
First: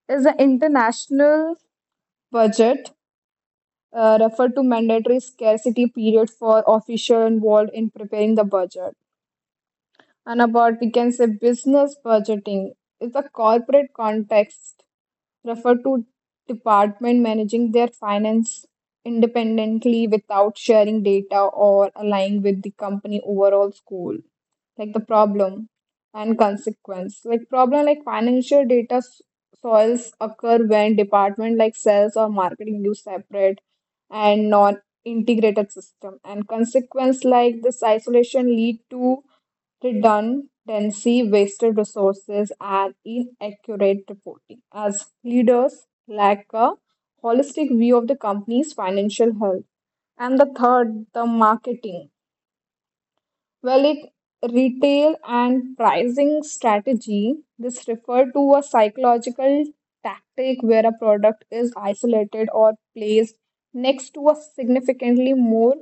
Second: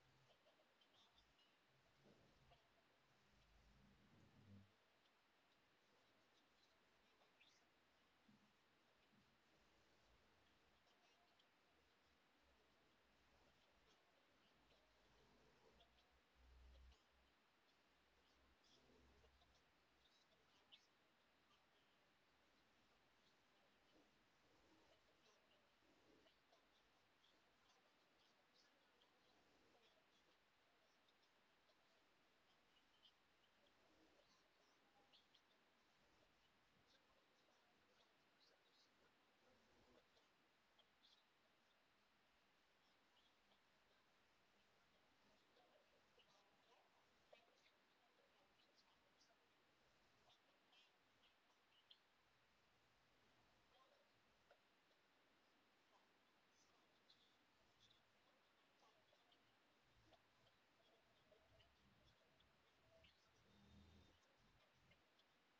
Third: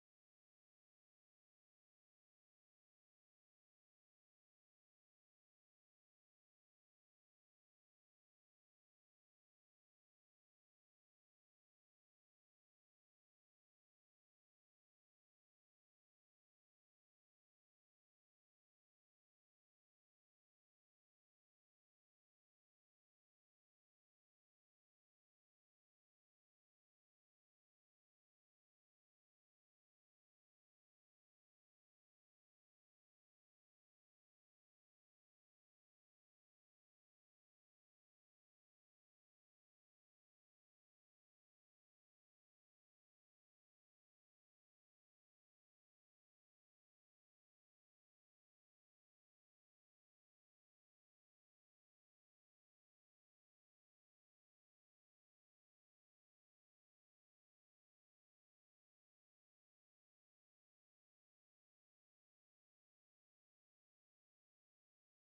[SPEAKER 3] is the international budget referred to mandatory scarcity period for official involved in preparing the budget. And about we can say business budgeting is the corporate context, refer to department managing their finance independently without sharing data or aligning with the company overall goal. Like the problem and consequence, like problem like financial data soils occur when department like sales or marketing use separate and non integrated system, and consequence like this isolation lead to redundancy, wasted resources, and inaccurate reporting, as leaders lack a holistic view of the company's financial health. And the third, the marketing. Well, it retail and pricing strategy. This refer to a psychological tactic where a product is isolated or placed next to a significantly more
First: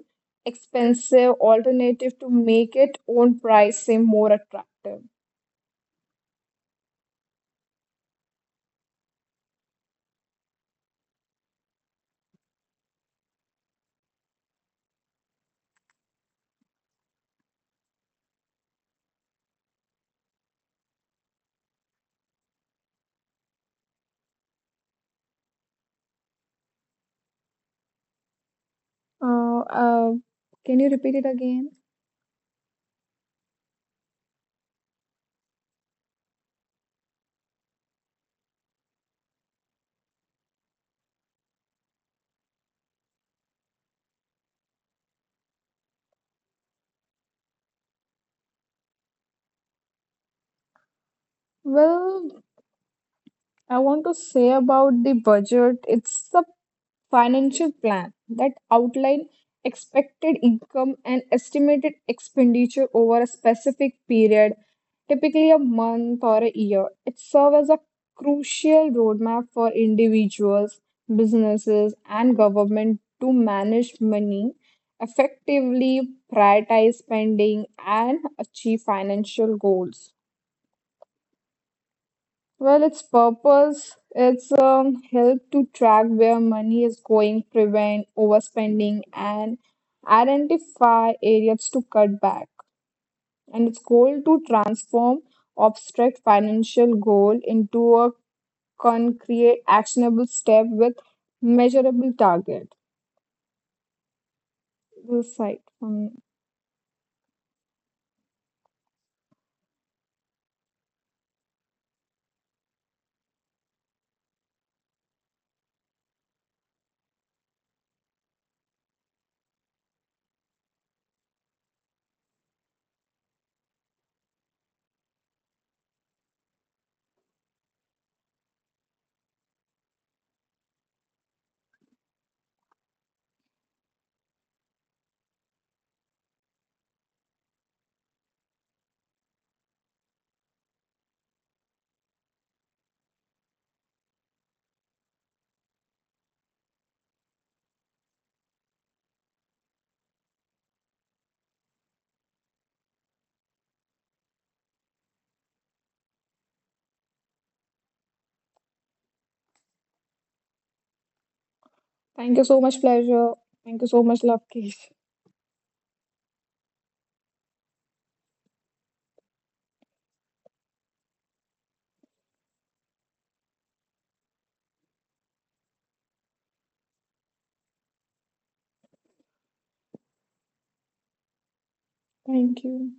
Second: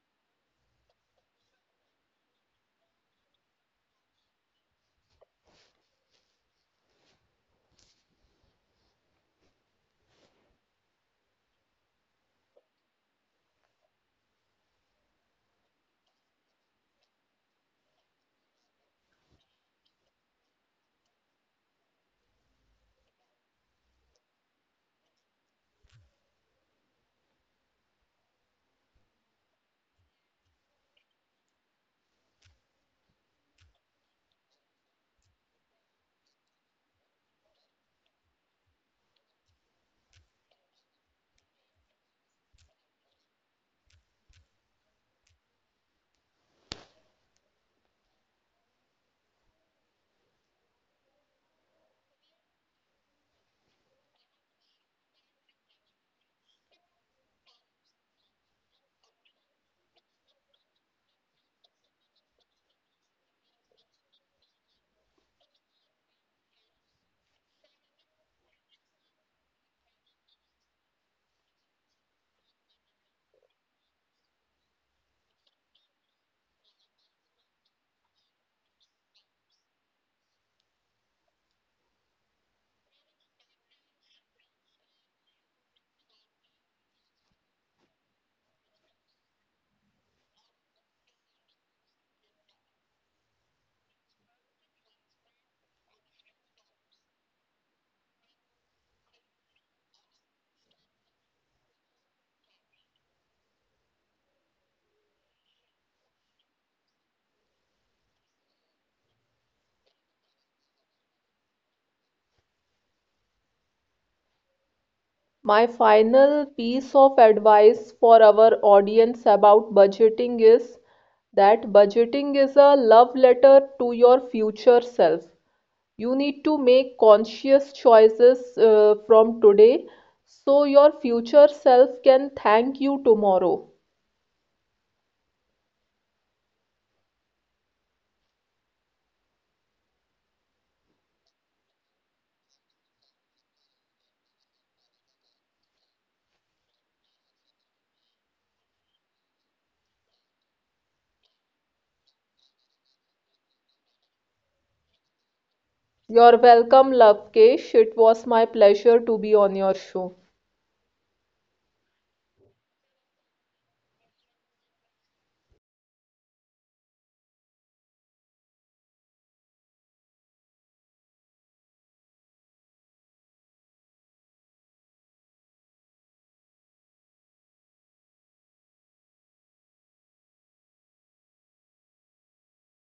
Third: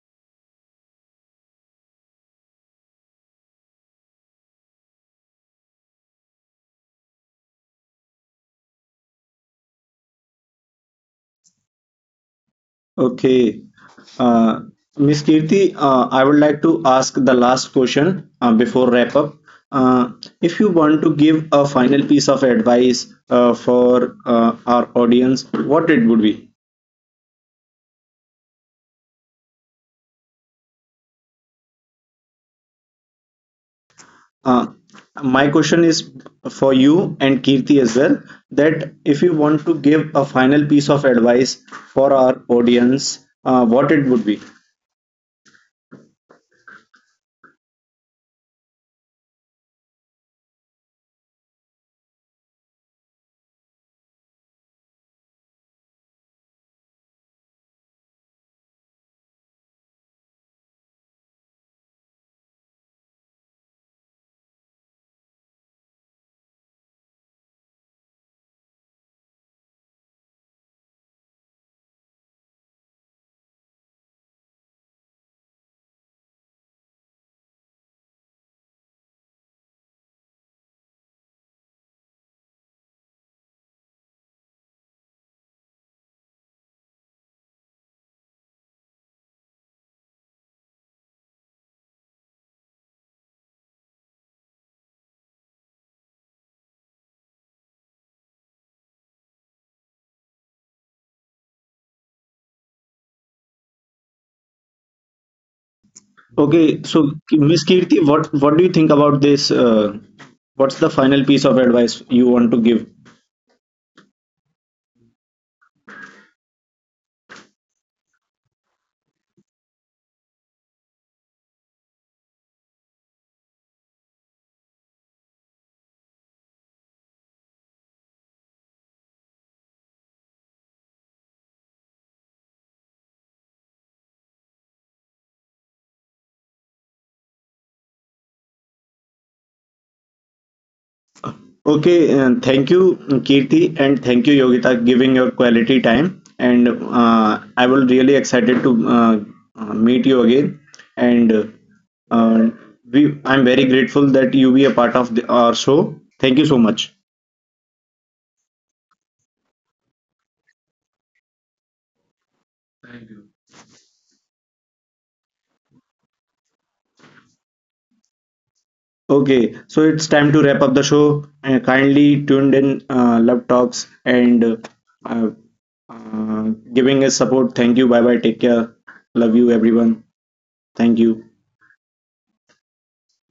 [SPEAKER 3] expensive alternative to make its own price seem more attractive.
[SPEAKER 1] Okay. Uh, Miss Kirti, I would like to ask the last question before wrap up. Uh, if you want to give a final piece of advice for our audience, what it would be?
[SPEAKER 3] Uh, uh, can you repeat it again?
[SPEAKER 1] Uh, my question is for you and Kirti as well that if you want to give a final piece of advice for our audience, what it would be.
[SPEAKER 3] Well, I want to say about the budget. It's a financial plan that outline expected income and estimated expenditure over a specific period, typically a month or a year. It serves as a crucial roadmap for individuals, businesses, and government to manage money effectively, prioritize spending, and achieve financial goals. Well, its purpose, it's help to track where money is going, prevent overspending, and identify areas to cut back. And its goal to transform abstract financial goal into a concrete, actionable step with measurable target. This is like,
[SPEAKER 1] Okay, so Miss Kirti, what do you think about this? What's the final piece of advice you want to give.
[SPEAKER 2] My final piece of advice for our audience about budgeting is that budgeting is a love letter to your future self. You need to make conscious choices from today so your future self can thank you tomorrow.
[SPEAKER 1] Okay, and thank you, Kirti, and thank you, Yogita, giving your quality time. And I was really excited to meet you again. And uh, I'm very grateful that you be a part of the, our show. Thank
[SPEAKER 2] You're
[SPEAKER 1] you so much.
[SPEAKER 2] welcome, Lovekesh. It was my pleasure to be on your show.
[SPEAKER 3] thank you so much, pleasure. Thank you so much, Lovekesh.
[SPEAKER 1] Okay, so it's time to wrap up the show. And kindly tuned in, love talks, and uh, uh, giving us support. Thank you. Bye bye. Take care. Love you, everyone. Thank you.
[SPEAKER 3] Thank you.